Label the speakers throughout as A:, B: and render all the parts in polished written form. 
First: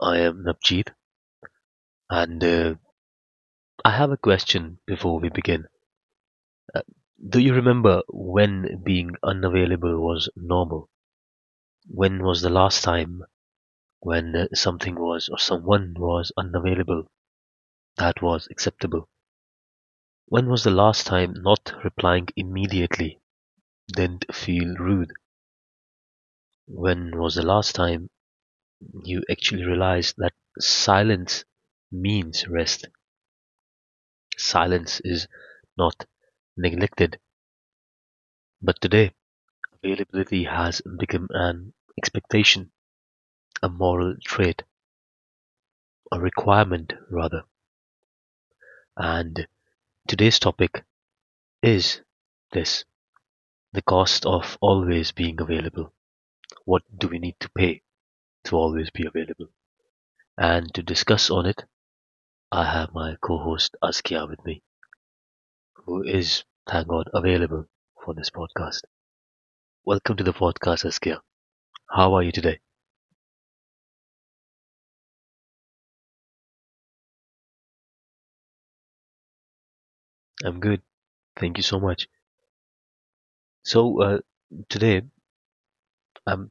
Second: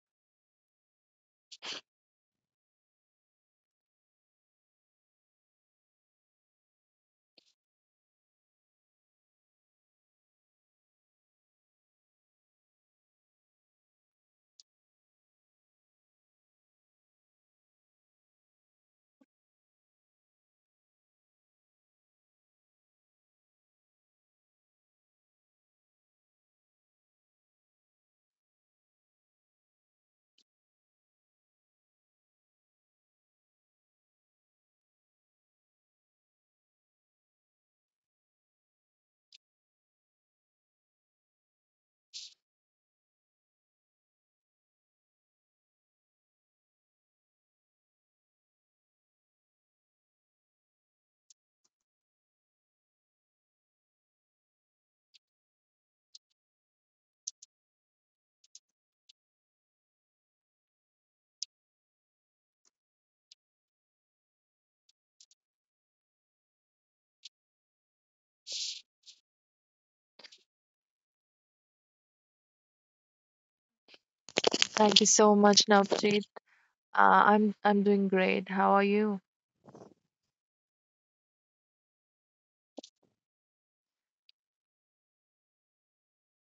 A: I am Napjeet and I have a question before we begin. Do you remember when being unavailable was normal? When was the last time when something was or someone was unavailable that was acceptable? When was the last time not replying immediately didn't feel rude? When was the last time you actually realized that silence means rest? Silence is not neglected, but today availability has become an expectation, a moral trait, a requirement rather. And today's topic is this, the cost of always being available. What do we need to pay to always be available? And to discuss on it, I have my co-host Askia with me, who is, thank God, available for this podcast. Welcome to the podcast, Askia. How are you today?
B: Thank you so much, Navjeet. I'm doing great. How are you?
A: I'm good. Thank you so much. So today, um,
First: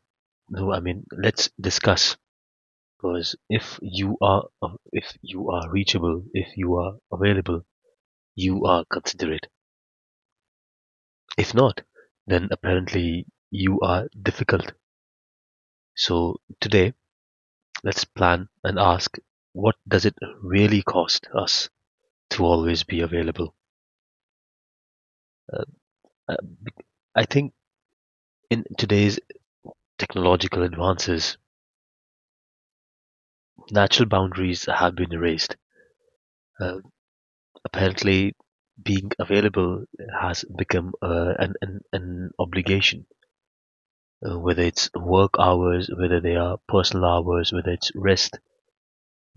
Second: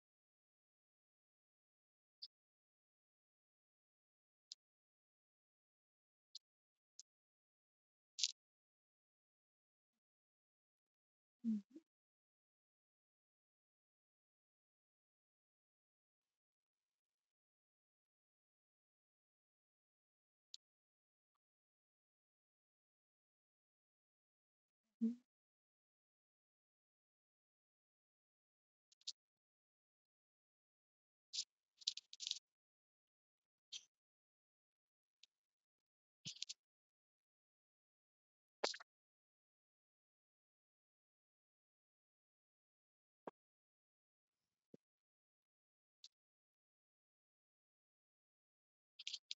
A: no, I mean, let's discuss because if you are reachable, if you are available, you are considerate. If not, then apparently you are difficult. So today, let's plan and ask what does it really cost us to always be available? Uh, I think in today's technological advances, natural boundaries have been erased. Uh, Apparently, being available has become an obligation. Whether it's work hours, whether they are personal hours, whether it's rest,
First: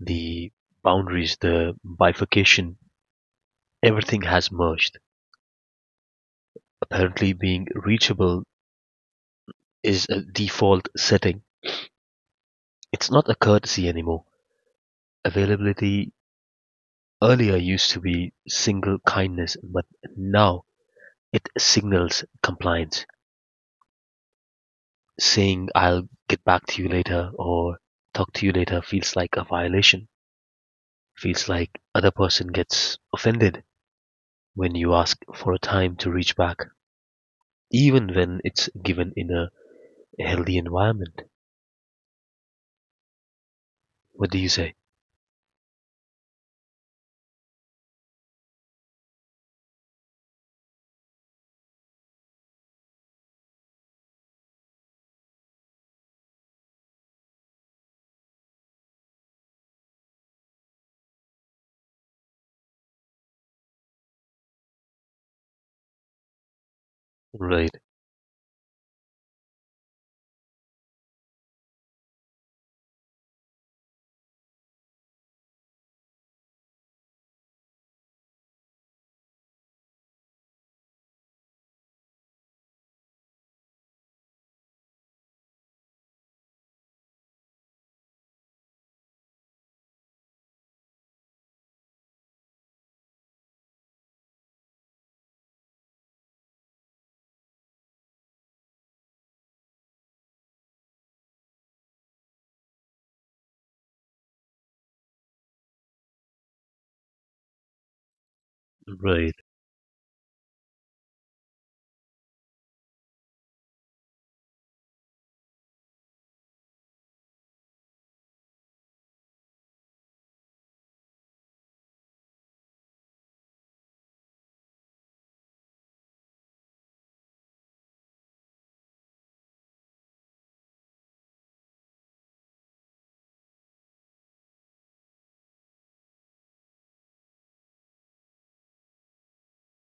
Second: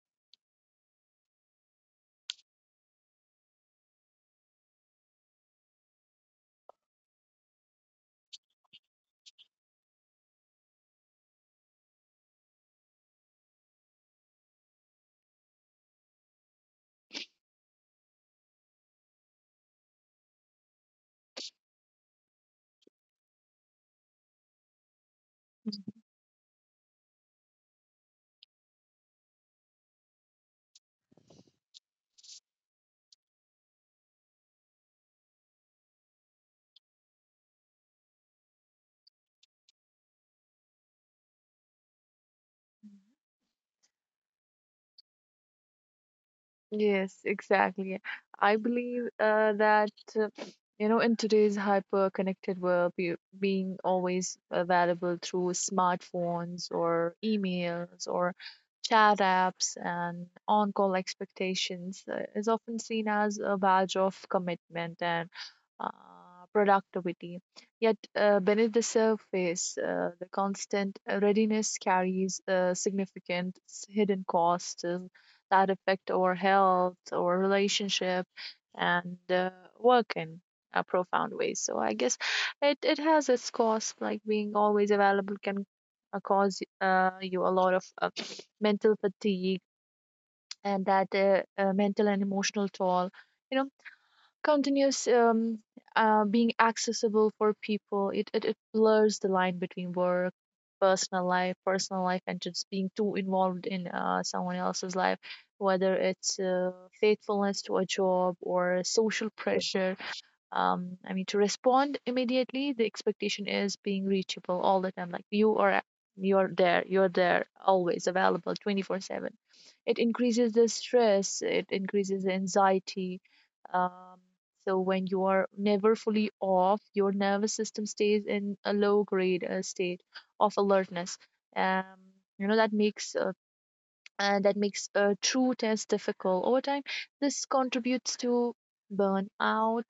A: the boundaries, the bifurcation, everything has merged. Apparently, being reachable is a default setting. It's not a courtesy anymore. Availability earlier used to be single kindness, but now it signals compliance. Saying "I'll get back to you later" or "talk to you later" feels like a violation. Feels like other person gets offended when you ask for a time to reach back, even when it's given in a healthy environment. What do you say?
B: Yes, exactly. I believe that uh, you know, in today's hyper-connected world, being always available through smartphones or emails or chat apps and on-call expectations is often seen as a badge of commitment and uh, productivity.
A: Right,
B: Yet beneath the surface, the constant readiness carries hidden costs that affect our health, our relationship, and work in a profound ways. So I guess it has its cost, like being always available can cause you a lot of mental fatigue and that mental and emotional toll. You know, continuous being accessible for people, it blurs the line between work, personal life, and just being too involved in someone else's life, whether it's faithfulness to a job or social
A: right,
B: pressure. I mean, to respond immediately, the expectation is being reachable all the time. Like you are, you're there, always available, 24/7. It increases the stress, it increases the anxiety. Um, so when you are never fully off, your nervous system stays in a low grade state of alertness. Um, you know, that makes a true test difficult. Over time, this contributes to burnout,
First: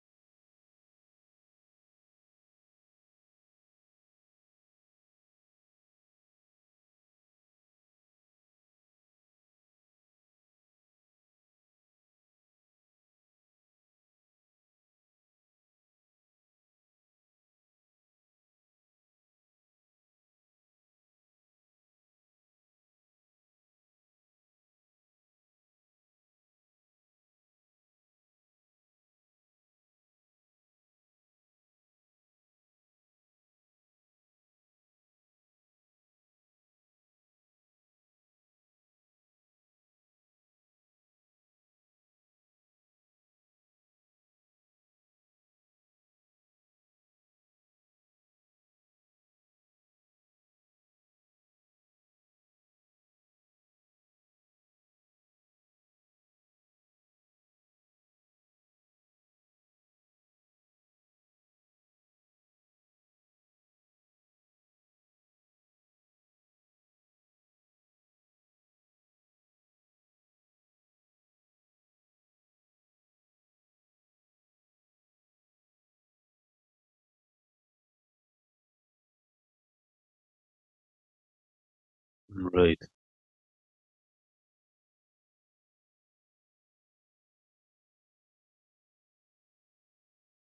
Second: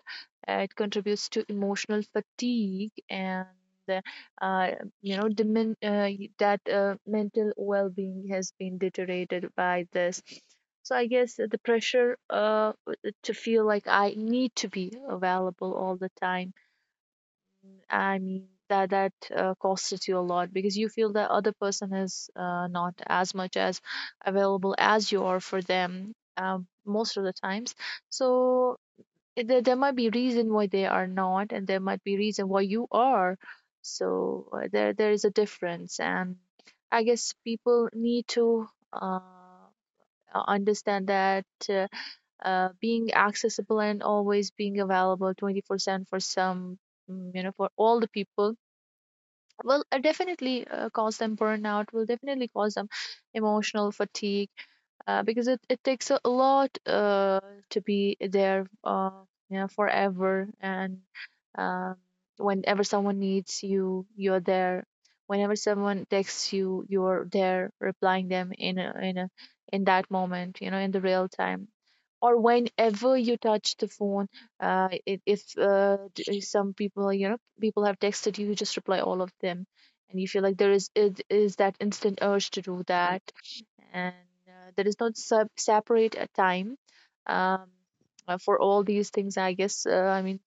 B: it contributes to emotional fatigue, and, uh, uh, you know, that mental well being has been deteriorated by this. So, I guess the pressure to feel like I need to be available all the time, I mean, that costed you a lot because you feel that other person is not as much as available as you are for them most of the times. So, there might be reason why they are not, and there might be reason why you are. So there is a difference, and I guess people need to uh, understand that being accessible and always being available 24/7 for some, mm, you know, for all the people will definitely cause them burnout, will definitely cause them emotional fatigue, because it takes a lot to be there, you know, forever. And um, whenever someone needs you, you're there; whenever someone texts you, you're there replying them in in that moment, you know, in the real time, or whenever you touch the phone, I- if d- some people, you know, people have texted you, you just reply all of them, and you feel like there is, it is that instant urge to
A: right.
B: do that. And there is no sub separate time, um, for all these things, I guess, I mean,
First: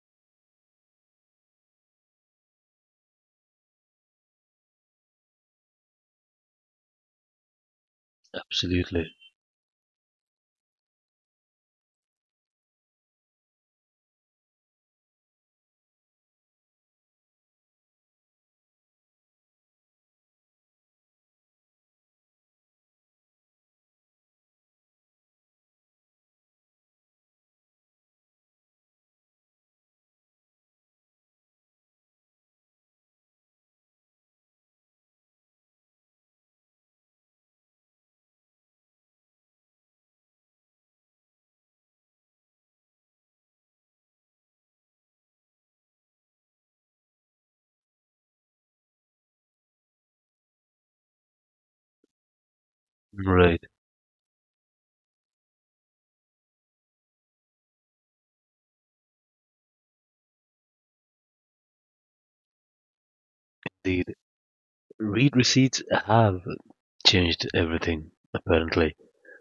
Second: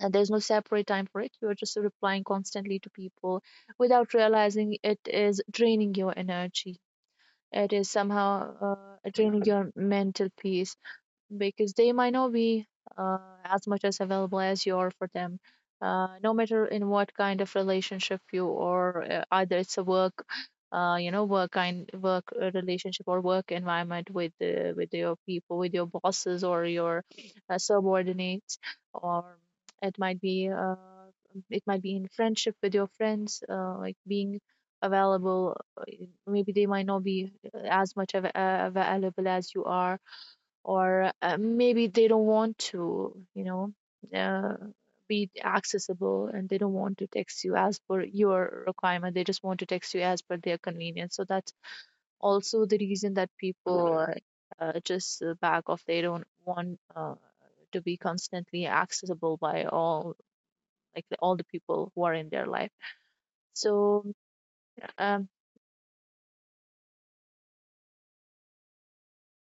B: there's no separate time for it, you're just replying constantly to people without realizing it is draining your energy, it is somehow
A: Absolutely.
B: draining your mental peace, because they might not be uh, as much as available as you are for them. No matter in what kind of relationship you are, either it's a work, you know, work kind work relationship, or work environment with your people, with your bosses or your subordinates, or it might be uh, it might be in friendship with your friends, like being available. Maybe they might not be as much available as you are, or maybe they don't want to, you know, uh, be accessible, and they don't want to text you as per your requirement. They just want to text you as per their convenience. So that's also the reason that
A: Right.
B: people just back off. They don't want to be constantly accessible by all, like all the people who are in their life. So,
A: Indeed,
B: um,
A: read receipts have changed everything, apparently.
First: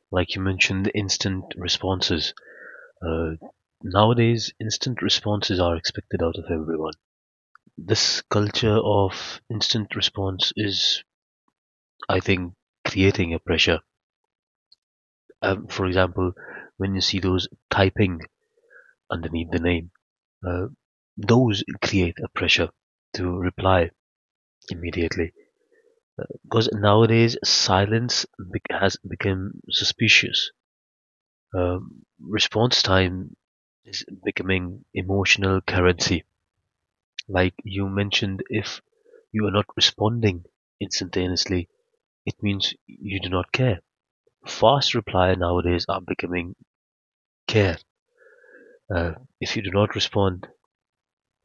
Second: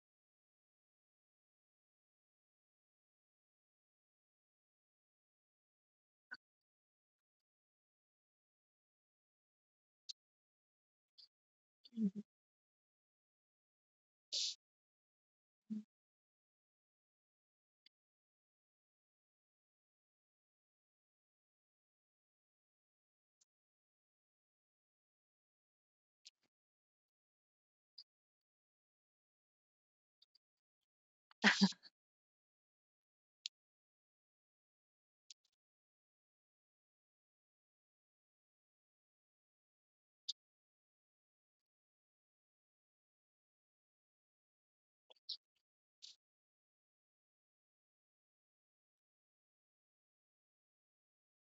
A: Like you mentioned, instant responses. Uh, nowadays, instant responses are expected out of everyone. This culture of instant response is, I think, creating a pressure. For example, when you see those typing underneath the name, uh, those create a pressure to reply immediately. Because nowadays, silence bec has become suspicious. Response time is becoming emotional currency. Like you mentioned, if you are not responding instantaneously, it means you do not care. Fast reply nowadays are becoming care. Uh, if you do not respond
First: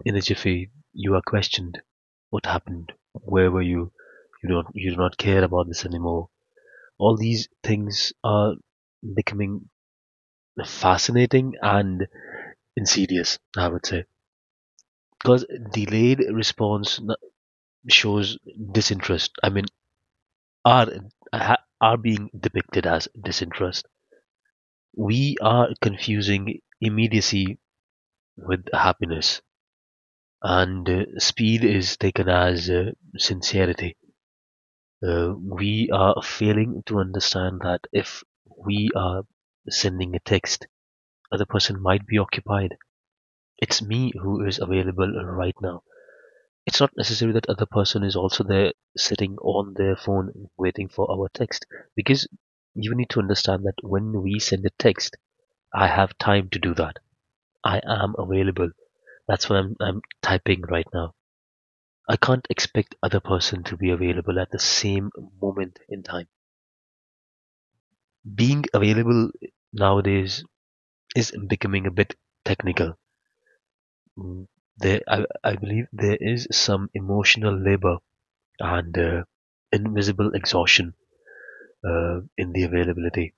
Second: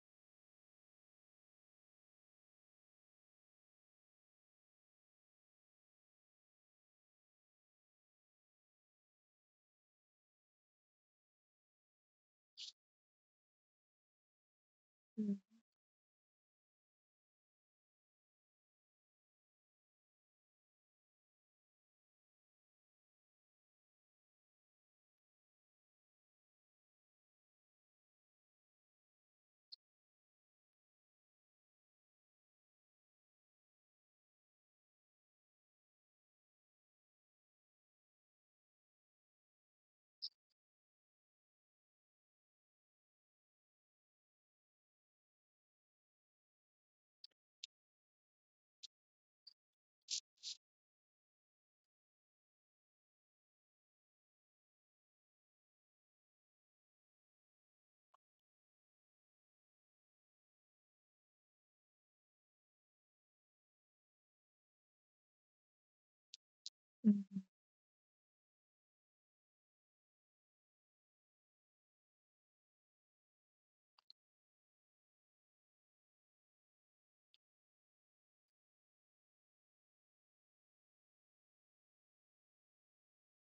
A: in a jiffy, you are questioned. What happened? Where were you? You don't you do not care about this anymore. All these things are becoming fascinating and insidious, I would say. Because
B: Mhm.
A: delayed response n- shows disinterest. I mean, are are being depicted as disinterest. We are confusing immediacy with happiness and speed is taken as sincerity. We are failing to understand that if we are sending a text, other person might be occupied. It's me who is available right now. It's not necessary that other person is also there sitting on their phone waiting for our text because you need to understand that when we send a text, I have time to do that. I am available. That's what I'm typing right now. I can't expect other person to be available at the same moment in time.
B: Mhm.
A: Being available nowadays is becoming a bit technical. Mm, I believe there is some emotional labor and invisible exhaustion in the availability.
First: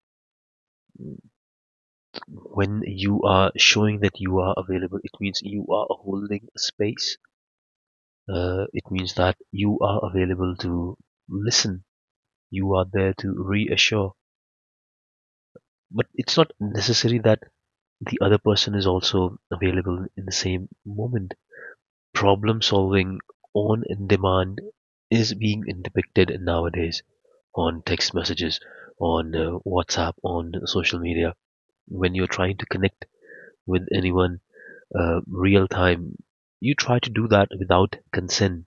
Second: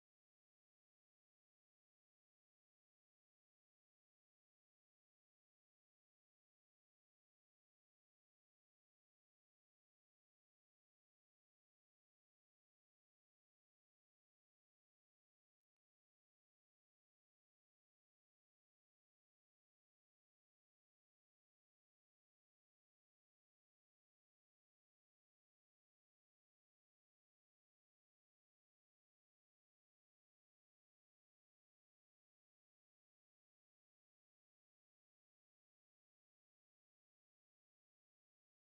A: When you are showing that you are available, it means you are holding space. It means that you are available to listen. You are there to reassure. But it's not necessary that the other person is also available in the same moment. Problem solving on demand is being depicted nowadays on text messages, on WhatsApp, on social media. When you're trying to connect with anyone real time, you try to do that without consent.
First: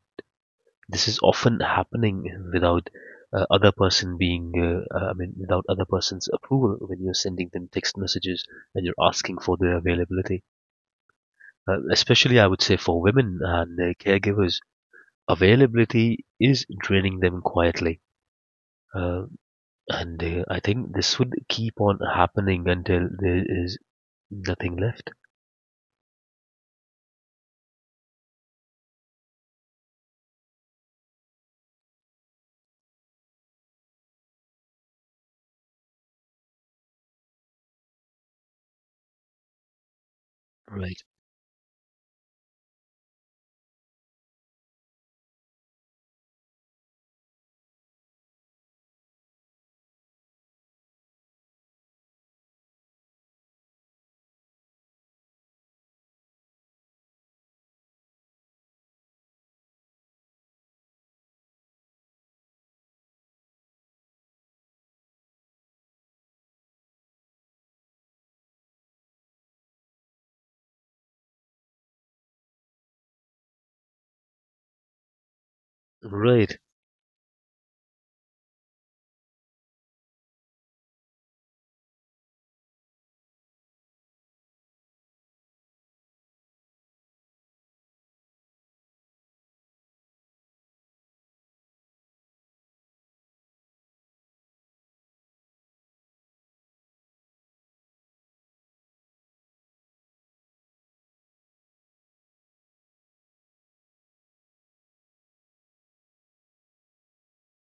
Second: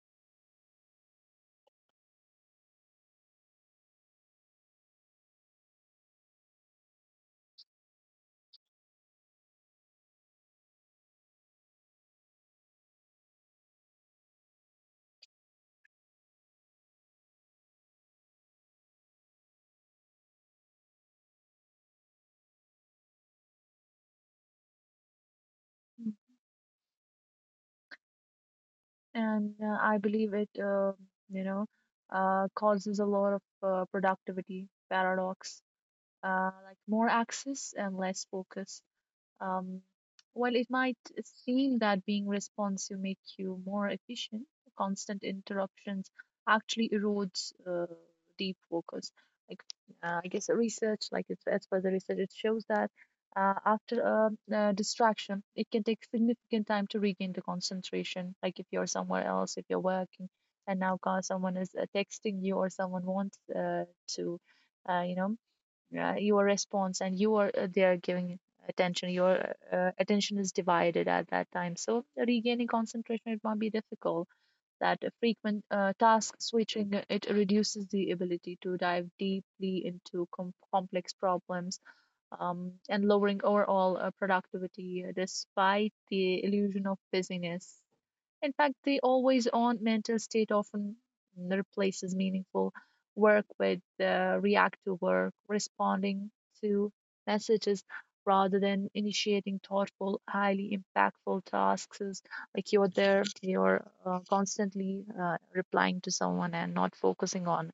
A: This is often happening without I mean, without other person's approval when you're sending them text messages and you're asking for their availability. Uh, especially I would say for women and their caregivers, availability is draining them quietly. Uh, and I think this would keep on happening until there is nothing left.
B: And I believe it, you know, causes a lot of productivity paradox, like more access and less focus. Um, while it might
A: Right.
B: seem that being responsive makes you more efficient, constant interruptions actually erodes deep focus. Like I guess the research, like it's, as per the research, it shows that after a, distraction, it can take significant time to regain the concentration. Like if you're somewhere else, if you're working, and now someone is texting you, or someone wants to, you know, your response, and you are there giving attention your attention is divided at that time, so regaining concentration it might be difficult. That frequent task
A: Right.
B: switching, it reduces the ability to dive deeply into complex problems, and lowering overall productivity despite the illusion of busyness. In fact, the always on mental state often replaces meaningful work with reactive work, responding to messages rather than initiating thoughtful, highly impactful tasks. Is Like you're there, you're constantly replying to someone and not focusing on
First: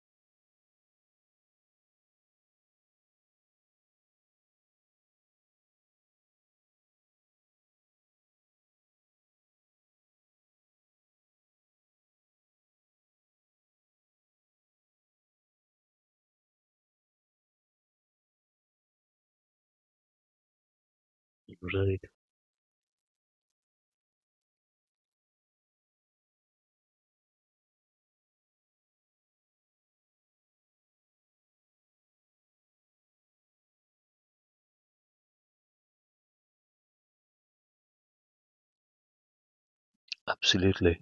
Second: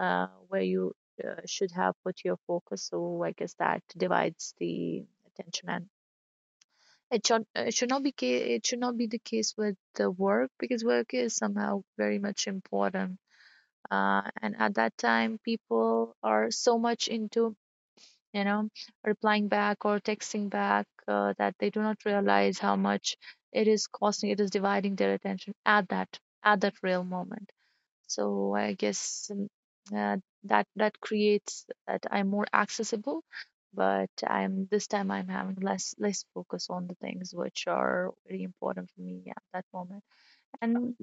B: where you should have put your focus. So I guess that divides the attention, and it should not be the case with the work, because work is somehow very much important, and at that time people are so much into, you know, replying back or texting back, that they do not
A: Right.
B: realize how much it is costing, it is dividing their attention at that real moment. So I guess uh, that creates that I'm more accessible, but I'm this time I'm having less focus on the things which are very important for me at that moment. And
A: Absolutely.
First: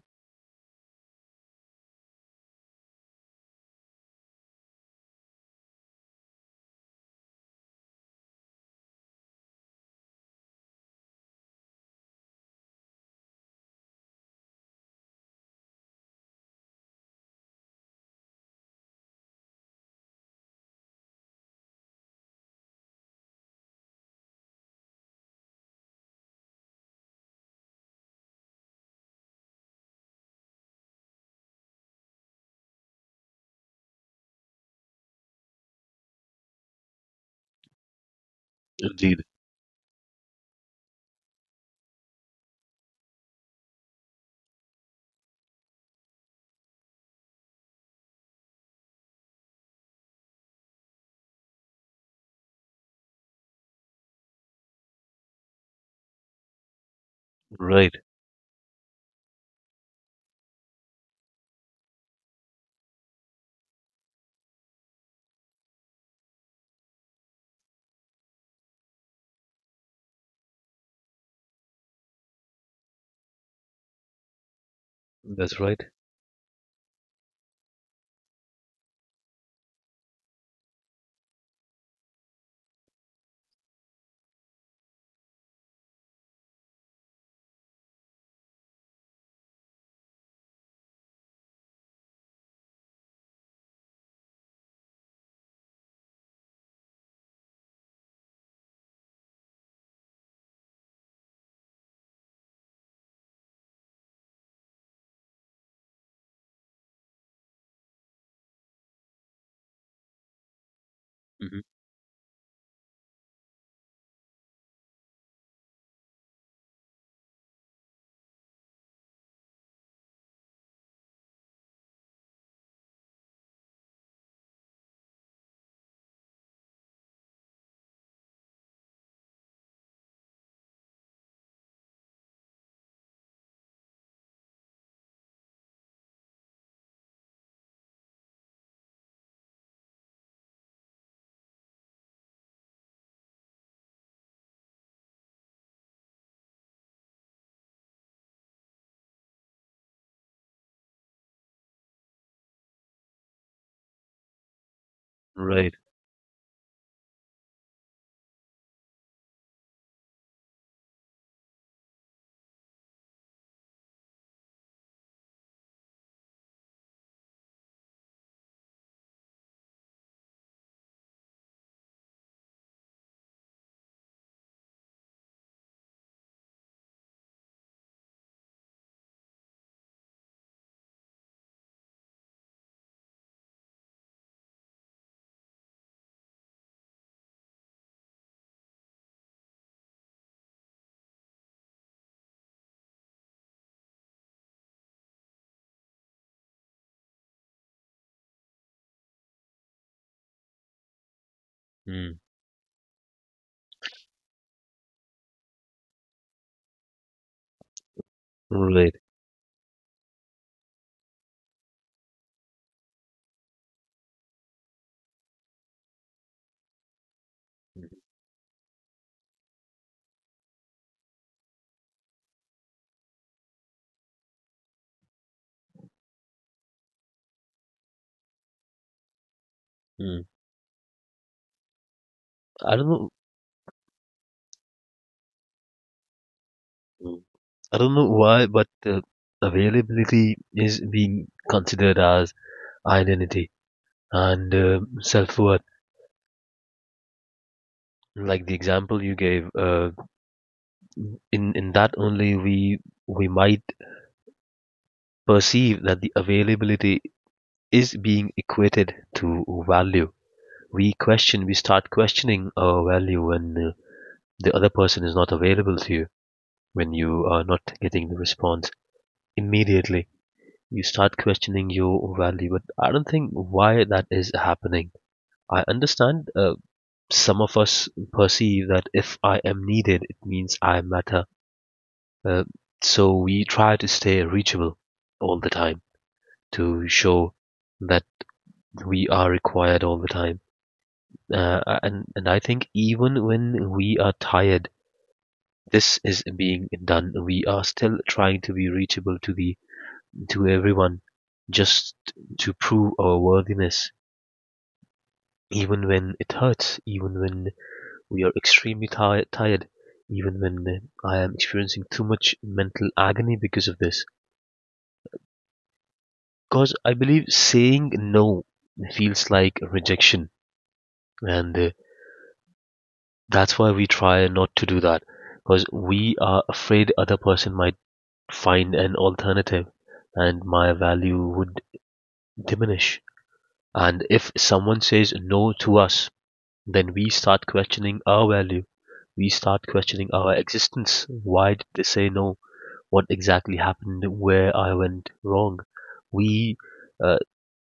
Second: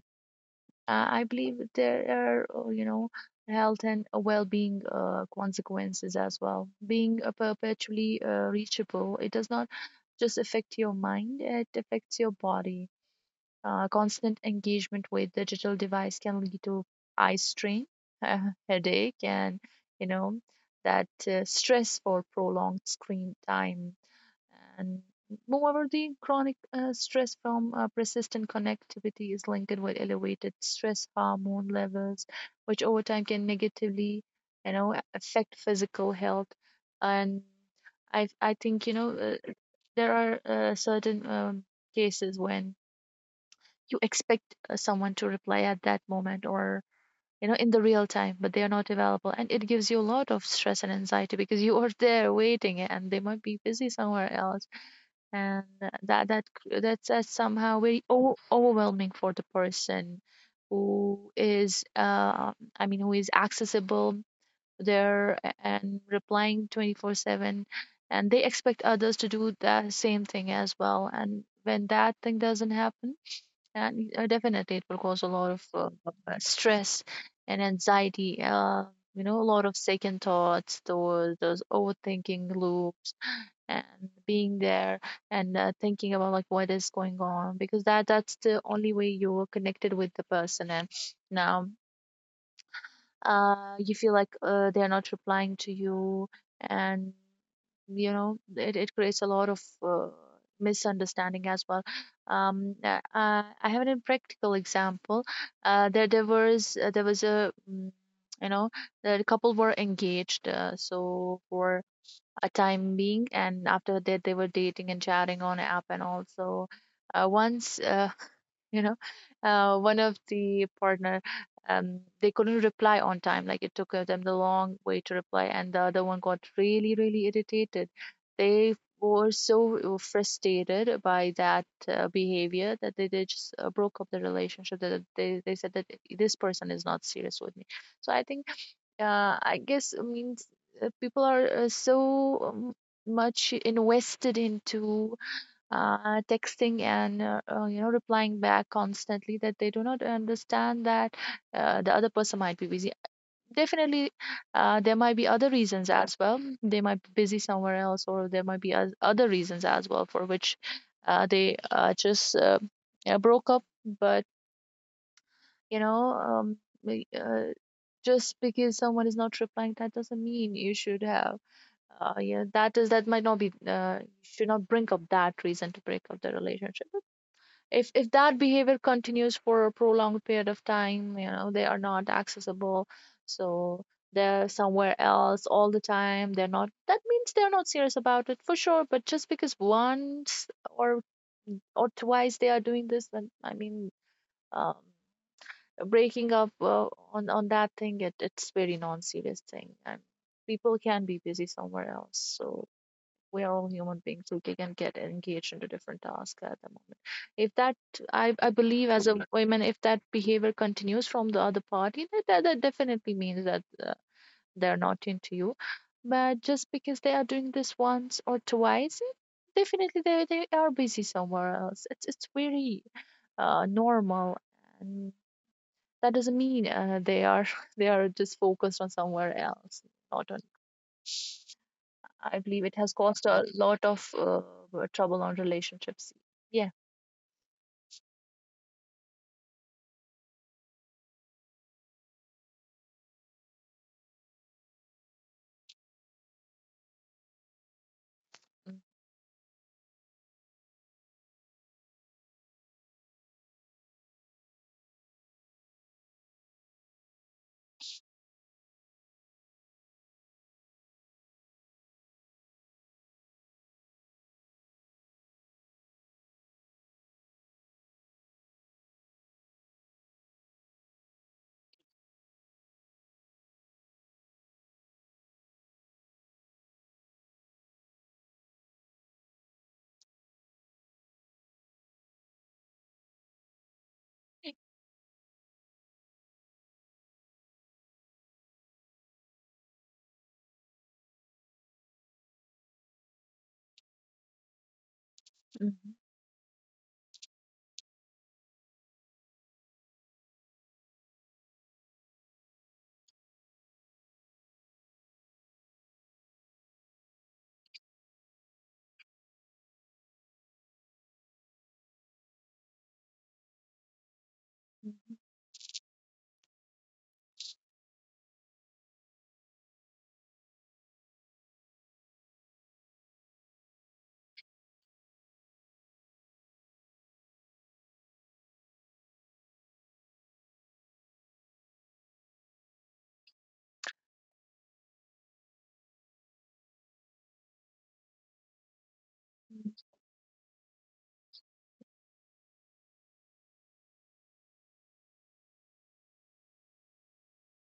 B: I believe that there are you know, health and well-being consequences as well. Being perpetually reachable, it does not just affect your mind; it affects your body. Uh, constant engagement with digital device can lead to eye strain, headache, and you know, that stress for prolonged screen time. And moreover, the chronic stress from persistent connectivity is linked with elevated stress hormone levels, which over time can negatively, you know, affect physical health. And I think, you know,
A: Indeed.
B: there are certain cases when you expect someone to reply at that moment, or you know, in the real time, but they are not available, and it gives you a lot of stress and anxiety, because you are there waiting and they might be busy somewhere else. And that that that's somehow
A: Right.
B: very overwhelming for the person who is I mean, who is accessible there, and replying 24/7, and they expect others to do the same thing as well, and when that thing doesn't happen, and definitely, it will cause a lot
A: That's
B: of
A: right.
B: stress and anxiety. You know, a lot of second thoughts, those overthinking loops, and being there and thinking about like what is going on, because that's the only way you're connected with the person. And now you feel like they're not replying to you, and you know, it creates a lot of misunderstanding as well. um uh, I have an practical example. There was a you know, the couple were engaged so
A: Hmm.
B: for a time being, and after that they were dating and chatting on app, and also once, you know, one of the partner, they couldn't reply on time, like it took them the long way to reply, and the other one got really really irritated. They were so frustrated by that behavior that they just broke up the relationship, that they said that this person is not serious with me. So I think uh, i guess i mean s- people are so much invested into texting and you know, replying back constantly, that they do not understand that the other person might be busy. Definitely there might be other
A: Right.
B: reasons as well, they might be busy somewhere else, or there might be other reasons as well for which they just broke up. But you know, we- uh, just because someone is not replying, that doesn't mean you should have yeah, that is, that might not be, should not bring up that reason to break up the relationship. If that behavior continues for a prolonged period of time, you know, they are not accessible, so they're somewhere else all the time, they're not, that means they're not serious about it for sure. But just because once or twice they are doing this, then I mean, um breaking up on that thing, it's very non-serious thing, and people can be busy somewhere else.
A: Mm.
B: So we are all human beings Who can get engaged into different tasks at the moment. If that, I believe,
A: Right.
B: as a woman, if that behavior continues from the other party, that definitely means that they're not into you. But just because they are doing this once or twice, definitely they are busy somewhere else. It's very normal. And that doesn't mean they are they are just focused on somewhere else,
A: Mm.
B: not on I believe it
A: I don't
B: has
A: know.
B: caused a lot of trouble on relationships. Yeah.
A: Mm. I don't know why, but availability is being considered as identity and self worth. Like the
B: Mm.
A: example you gave, in that only we might perceive that the availability is being equated to value. We start questioning our value when the other person is not available to you, when you are not getting the response immediately. You start questioning your value, but I don't think why that is happening. I understand some of us perceive that if I am needed, it means I matter. Uh, so we try to stay reachable all the time to show that we are required all the time. And I think even when we are tired,
B: Mhm.
A: this is being done. We are still trying to be reachable to the to everyone, just to prove our worthiness. Even when it hurts, even when we are extremely tired, even when I am experiencing too much mental agony because of this. Because I believe saying no feels like rejection, and that's why we try not to do that. Because we are afraid other person might find an alternative, and my value would diminish. And if someone says no to us, then we start questioning our value. We start questioning our existence. Why did they say no? What exactly happened? Where I went wrong? We uh,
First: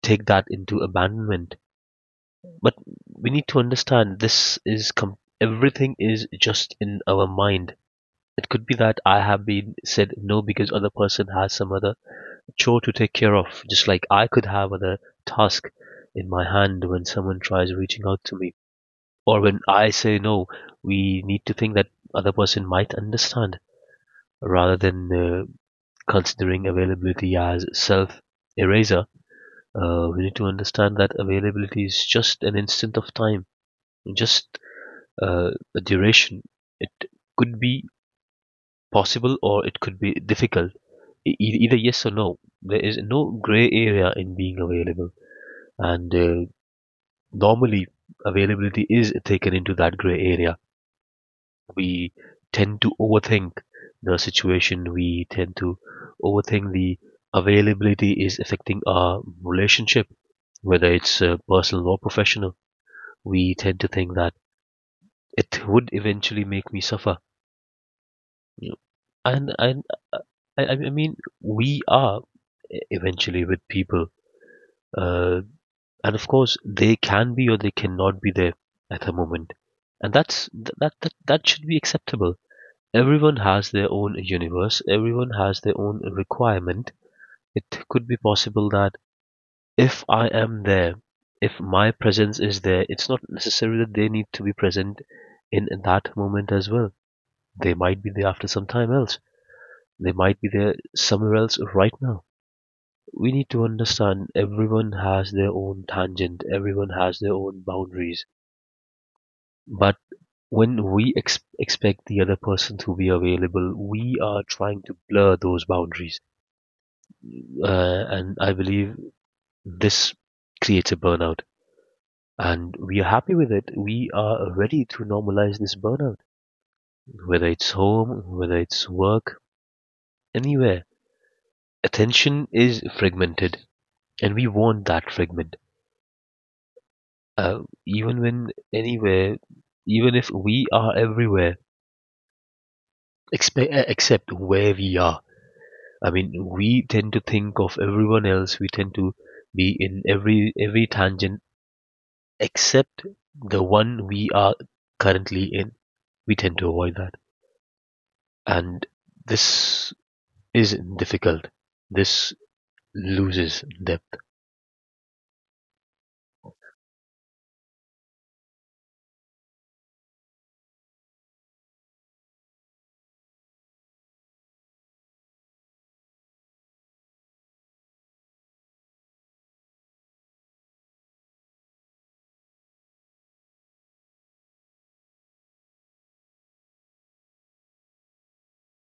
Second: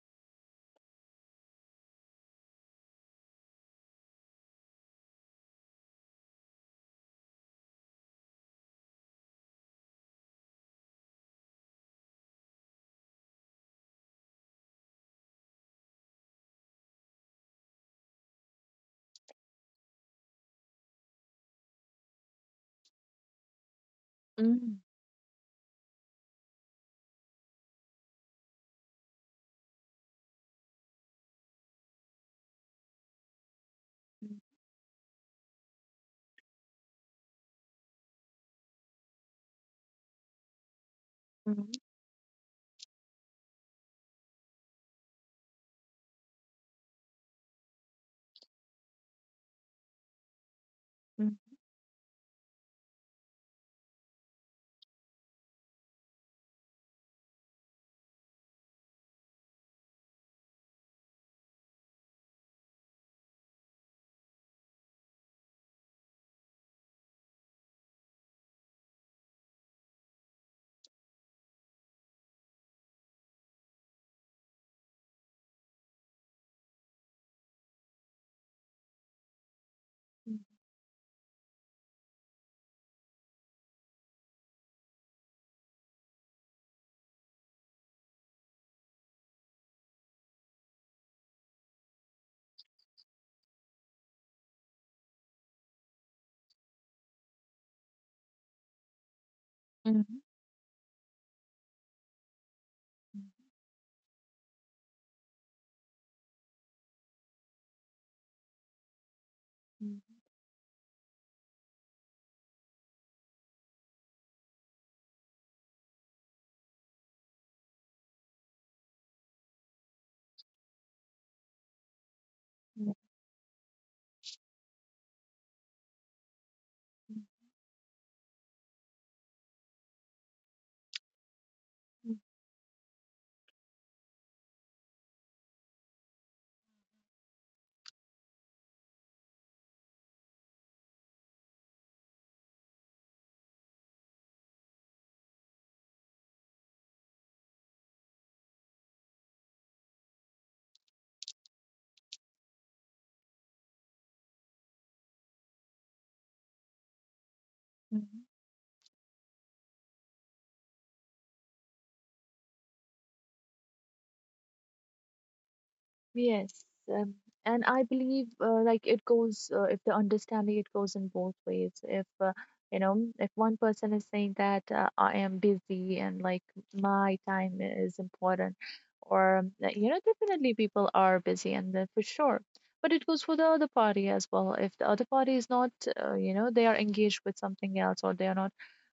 A: take that into abandonment. But we need to understand everything is just in our mind. It could be that I have been said no because other person has some other chore to take care of, just like I could have other task in my hand when someone tries reaching out to me. Or when I say no, we need to think that other person might understand rather
B: Mhm.
A: than considering availability as self eraser. We need to understand that availability is just an instant of time, just uh, duration. It could be possible or it could be difficult.
B: Mhm.
A: Either yes or no. There is no gray area in being available, and normally availability is taken into that gray area.
B: Mhm. Mhm.
A: We tend to overthink the situation. We tend to overthink the availability is affecting our relationship, whether it's personal or professional. We tend to think that it would eventually make me suffer. Yeah. And uh, I mean we are eventually with people, uh, and of course they can be or they cannot be there at the moment, and that's th- that that that should be acceptable. Everyone has their own universe. Everyone has their own requirement. It could be possible that if I am there, if my presence is there, it's not necessary that they need to be present in that moment as well. They might be there after some time else. They
B: Mhm.
A: might be there somewhere else right now. We need to understand everyone has their own tangent, everyone has their own boundaries. But
B: Mhm.
A: when we expect the other person to be available, we are trying to blur those boundaries. And I believe this creates a burnout. And
B: Mhm.
A: we are happy with it. We are ready to normalize this burnout, whether it's home, whether it's work, anywhere.
B: Mhm.
A: Attention is fragmented, and we want that fragment. Uh, even when anywhere, even if we are everywhere, except where we are. I mean, we tend to think of everyone else. We tend to be in every tangent except the one we are currently in. We tend to avoid that,
B: Mhm.
A: and this is difficult. This loses depth.
B: Yes, um, and I believe like it goes if the understanding it goes in both ways. If you know, if one person is saying that I am busy and like my time is important, or definitely people are busy and then for sure. But it goes for the other party as well. If the other party is not, they are engaged with something else or they are not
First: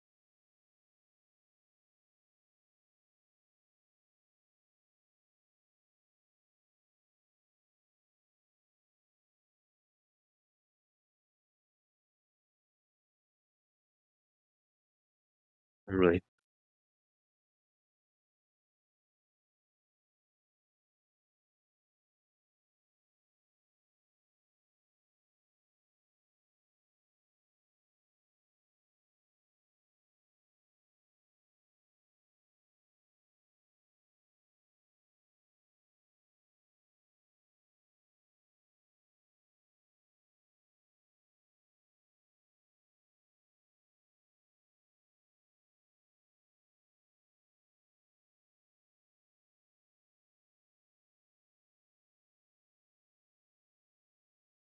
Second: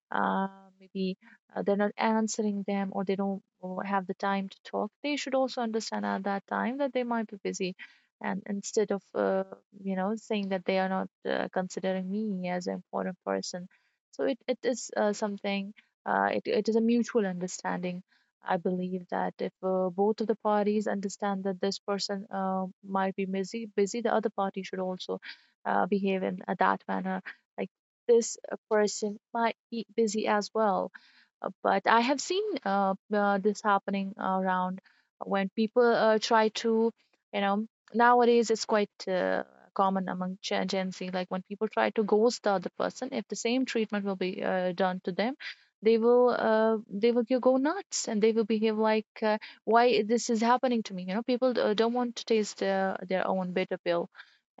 B: uh, maybe they're not answering them or they don't have the time to talk, they should also understand at that time that they might be busy. And instead of, saying that they are not considering me as an important person. So it is something,
A: Right.
B: it is a mutual understanding. I believe that if both of the parties understand that this person might be busy, the other party should also behave in that manner this person might be busy as well. But I have seen this happening around when people try to, you know, nowadays it's quite common among Gen Z, like when people try to ghost the other person, if the same treatment will be done to them, they will go nuts and they will behave like why this is happening to me. You know, people don't want to taste their own bitter pill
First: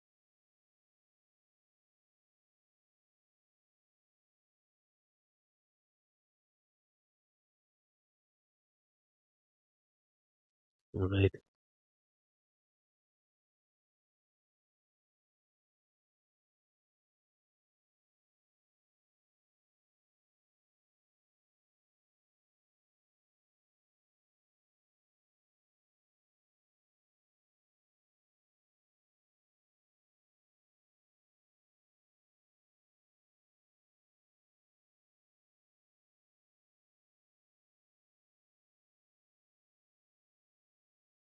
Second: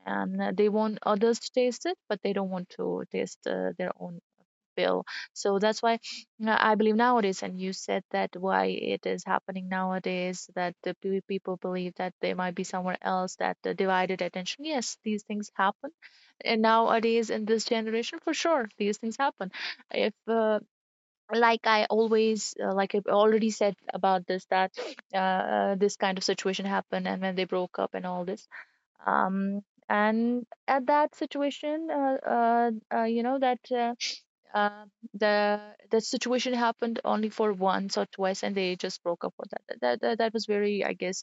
B: and they want others to taste it, but they don't want to taste their own pill. So that's why I believe nowadays, and you said that why it is happening nowadays, that the
A: Right.
B: people believe that they might be somewhere else, that the divided attention. Yes, these things happen, and nowadays in this generation, for sure, these things happen. If like I always like I already said about this that this kind of situation happened and when they broke up and all this um and at that situation you know that uh, the the situation happened only for once or twice and they just broke up for that. That was very I guess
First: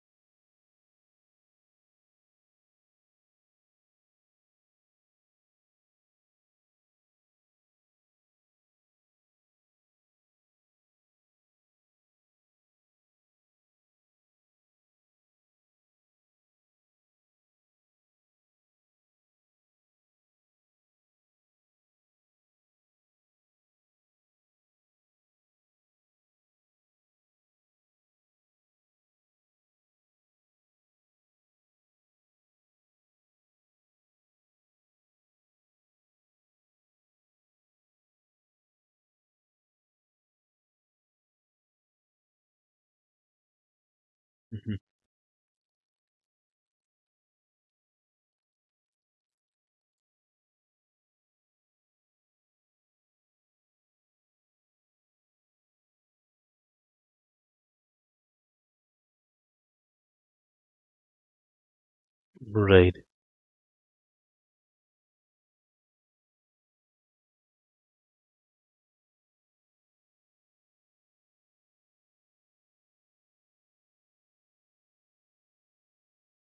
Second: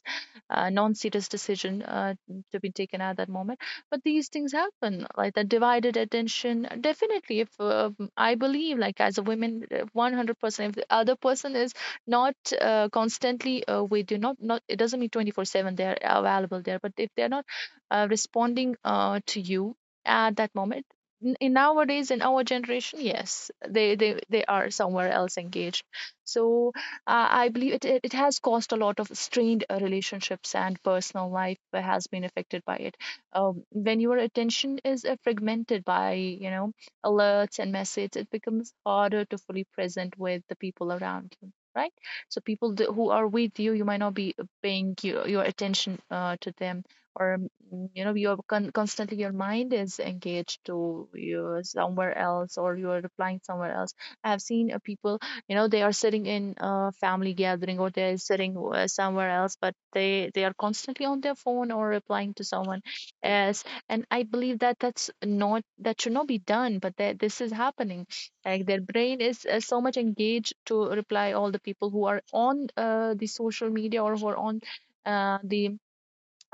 B: non-serious decision to be taken at that moment, but these things happen like the divided attention definitely if I believe like as a woman 100% if the other person is not constantly with you, not it doesn't mean 24/7 they're available there, but if they're not responding to you at that moment. In nowadays in our generation, yes, they are somewhere else engaged, so I believe it has caused a lot of strained relationships, and personal life has been affected by it. When your attention is fragmented by alerts and messages, it becomes harder to fully present with the people around you, right? So people who are with you, you might not be
A: Mhm.
B: paying your attention to them, or you know, you're constantly your mind is engaged to you somewhere else, or you're replying somewhere else. I have seen people, you know, they are sitting in a family gathering or they're sitting somewhere else, but they are constantly on their phone or replying to someone
A: Right.
B: else. And I believe that that should not be done, but that this is happening. Like their brain is so much engaged to reply all the people who are on the social media or who are on the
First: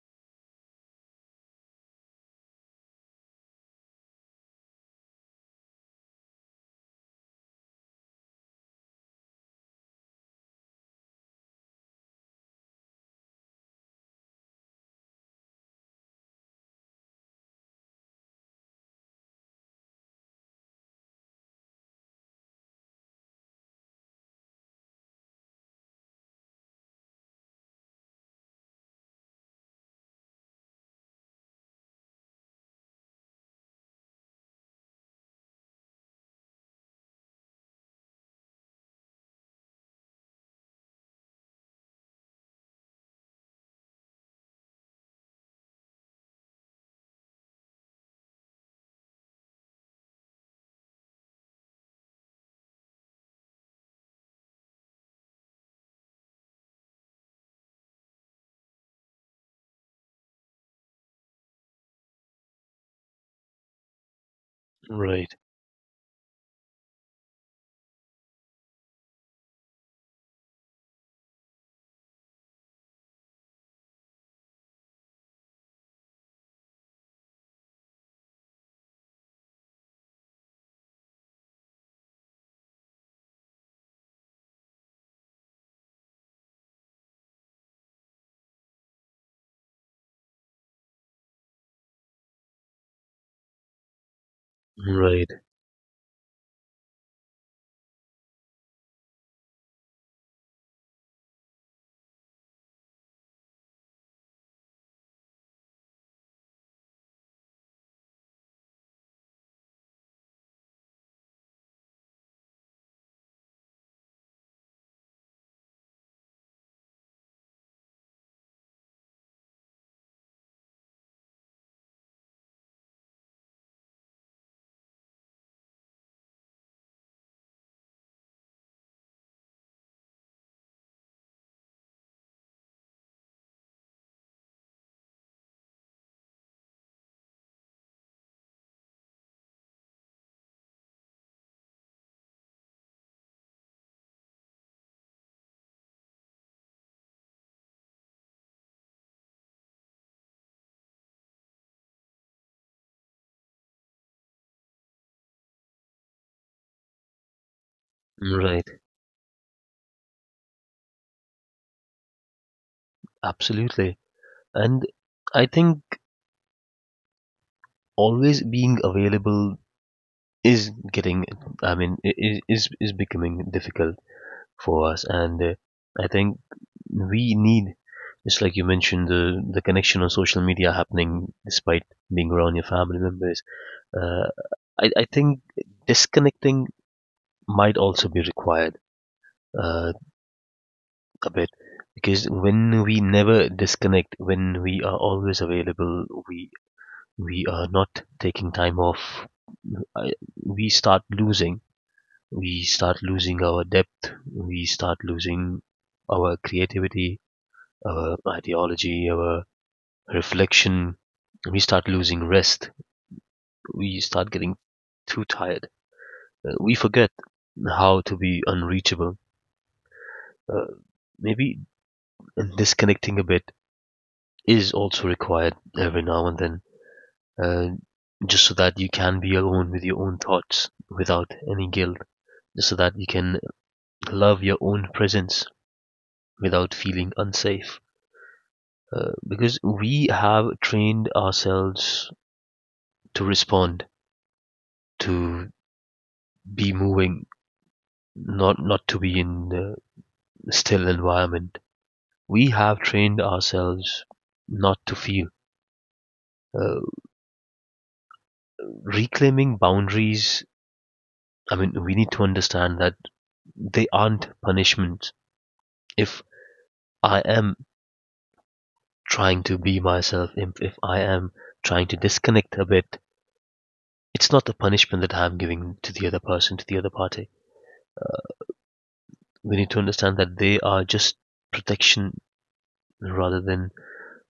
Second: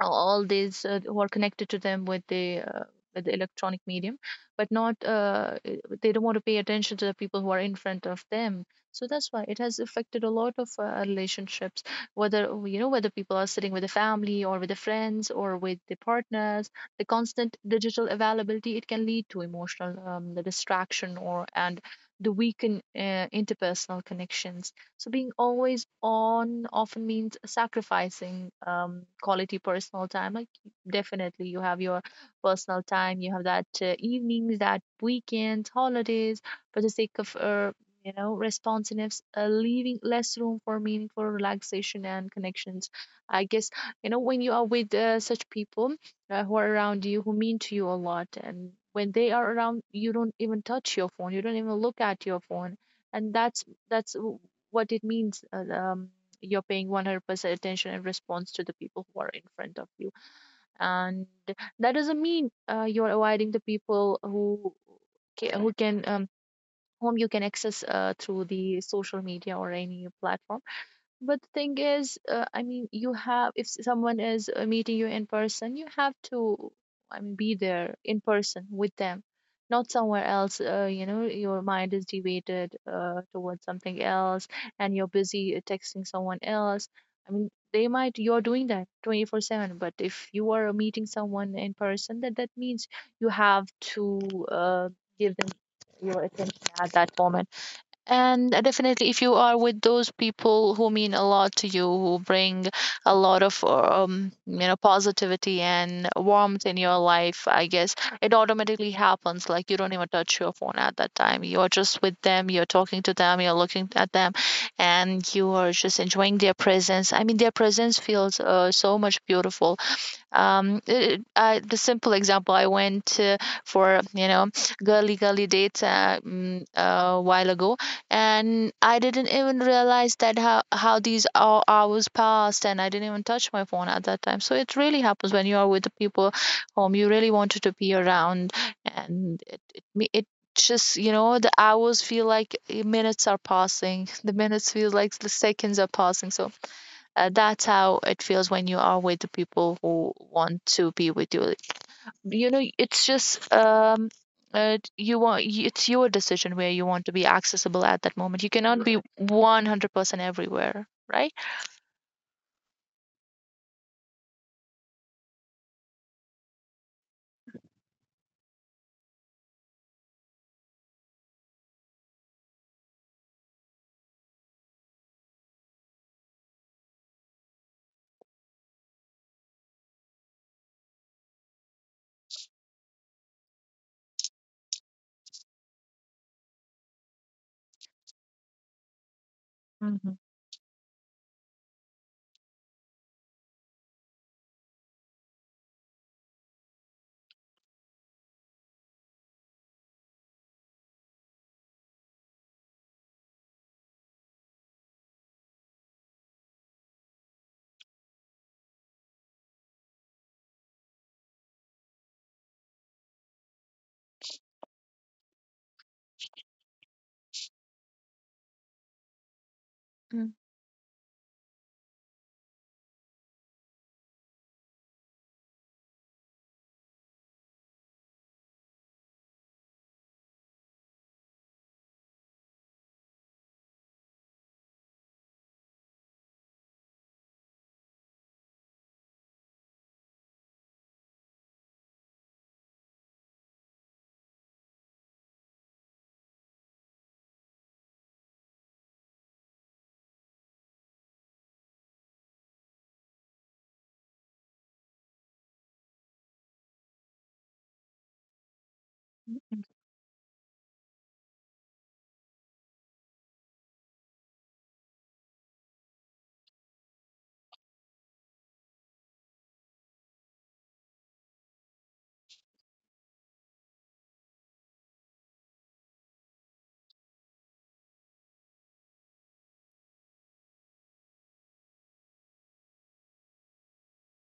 B: all these who are connected to them with the electronic medium, but not they don't want to pay attention to the people who are in front of them. So that's why it has affected a lot of relationships, whether you know whether people are sitting with the family or with the friends or with the partners. The constant digital availability, it can lead to emotional the distraction or and the weaken interpersonal connections. So being always on often means sacrificing quality personal time. Like definitely, you have your personal time, you have that evenings, that weekends, holidays, for the sake of responsiveness, leaving less room for meaningful relaxation and connections. I guess you know when you are with such people who are around you, who mean to you a lot, and when they are around, you don't even touch your phone, you don't even look at your phone. And that's that's what it means you're paying 100% attention and response to the people who are in front of you. And that doesn't mean you're avoiding the people who
A: Right.
B: who can whom you can access through the social media or any platform. But the thing is, I mean, you have, if someone is meeting you in person, you have to, I mean, be there in person with them, not somewhere else. You know, your mind is deviated towards something else, and you're busy texting someone else. I mean, they might, you're doing that 24/7, but if you are meeting someone in person, that that means you have to uh,
A: Right.
B: give them your attention at that moment. And definitely, if you are with those people who mean a lot to you, who bring a lot of positivity and warmth in your life, I guess it automatically happens. Like you don't even touch your phone at that time. You're just with them. You're talking to them. You're looking at them, and you are just enjoying their presence. I mean, their presence feels so much beautiful. The simple example, I went for girly dates, a while ago, and I didn't even realize that how these hours passed, and I didn't even touch my phone at that time. So it really happens when you are with the people whom you really wanted to be around, and it just you know the hours feel like minutes are passing the minutes feel like the seconds are passing. So that's how it feels when you are with the people who want to be with you. Like, you know, it's just you want it's your decision where you want to be accessible at that moment. You
A: Right.
B: cannot be 100% everywhere, right?
A: Absolutely. And I think always being available is getting, I mean, is becoming difficult for us, and I think we need, just like you mentioned, the connection on social media happening despite being around your family members. Uh, I think disconnecting might also be required uh,
B: Mhm,
A: a bit because when we never disconnect, when we are always available, we are not taking time off. I, we start losing, we start losing our depth, we start losing our creativity, our ideology, our reflection, we start losing rest, we start getting too tired. We forget how to be unreachable.
B: mm,
A: Uh, maybe disconnecting a bit is also required every now and then, uh, just so that you can be alone with your own thoughts without any guilt, just so that you can love your own presence without feeling unsafe. Uh, because we have trained ourselves to respond, to be moving, not to be in the still environment. We have trained ourselves not to feel. Uh,
B: mm,
A: reclaiming
B: mm,
A: boundaries. I mean, we need to understand that they aren't punishments. If I am trying to be myself, if I am trying to disconnect a bit, it's not a punishment that I'm giving to the other person, to the other party. We need to understand that they are just protection rather than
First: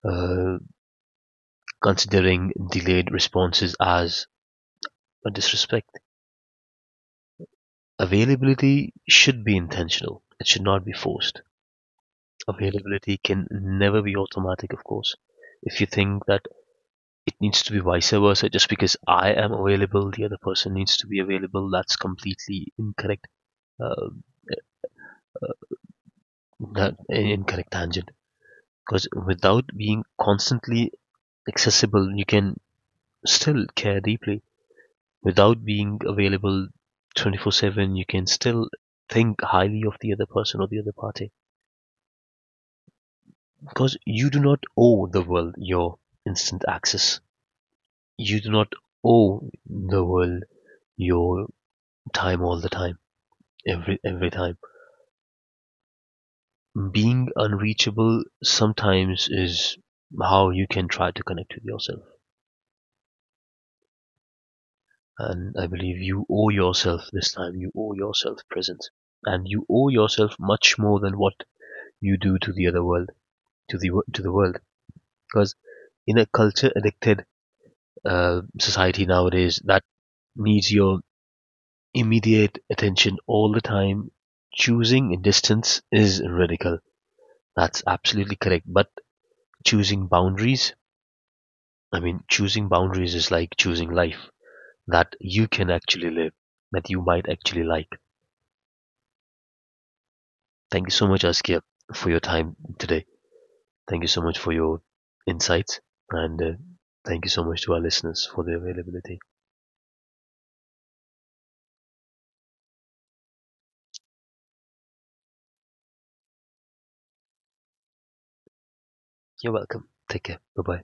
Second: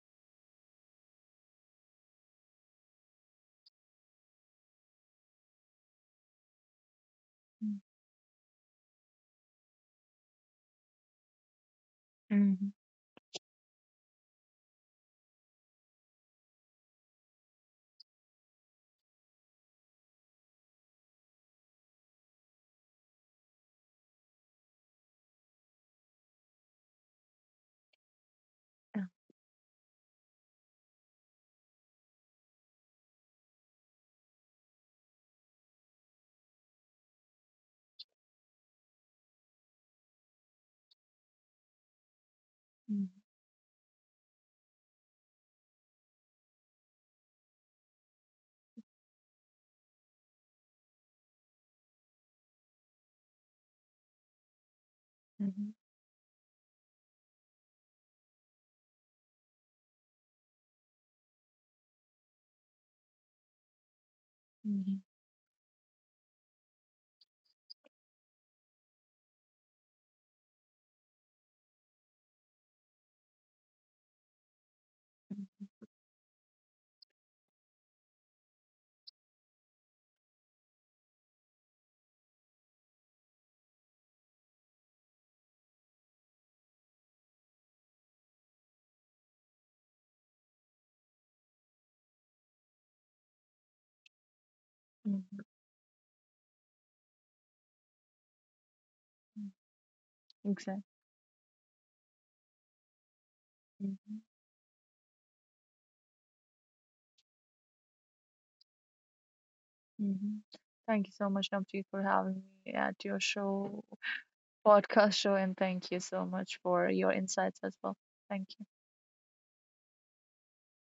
A: uh, considering delayed responses as a disrespect. Availability should be intentional, it should not be forced.
B: mm, mhm,
A: Availability can never be automatic, of course. If you think that it needs to be vice versa, just because I am available, the other person needs to be available, that's completely incorrect, uh, that, incorrect tangent.
B: yeah,
A: Because without being constantly accessible, you can still care deeply without being available 24/7, you can still think highly of the other person or the other party,
B: mhm,
A: because you do not owe the world your instant access, you do not owe the world your time all the time, every time.
B: mhm,
A: Being unreachable sometimes is how you can try to connect with yourself,
B: mhm,
A: and I believe you owe yourself this time, you owe yourself presence, and you owe yourself much more than what you do to the other world, to the world. Because
B: mhm,
A: in a culture addicted society nowadays, that needs your immediate attention all the time. Choosing a distance is radical. That's absolutely correct. But choosing boundaries, I mean, choosing boundaries is like choosing life that
B: mhm,
A: you can actually live, that you might actually like.
B: mhm. Exactly.
A: Thank you so much, Askia, for your time today. Thank you
B: Mhm,
A: so much for your insights. And thank you so much to our listeners for their availability.
B: mhm. Thank you so much, Navjeet, for having me at your show, podcast show, and thank you so much for your insights as well. Thank you.
A: You're welcome. Take care. Bye bye.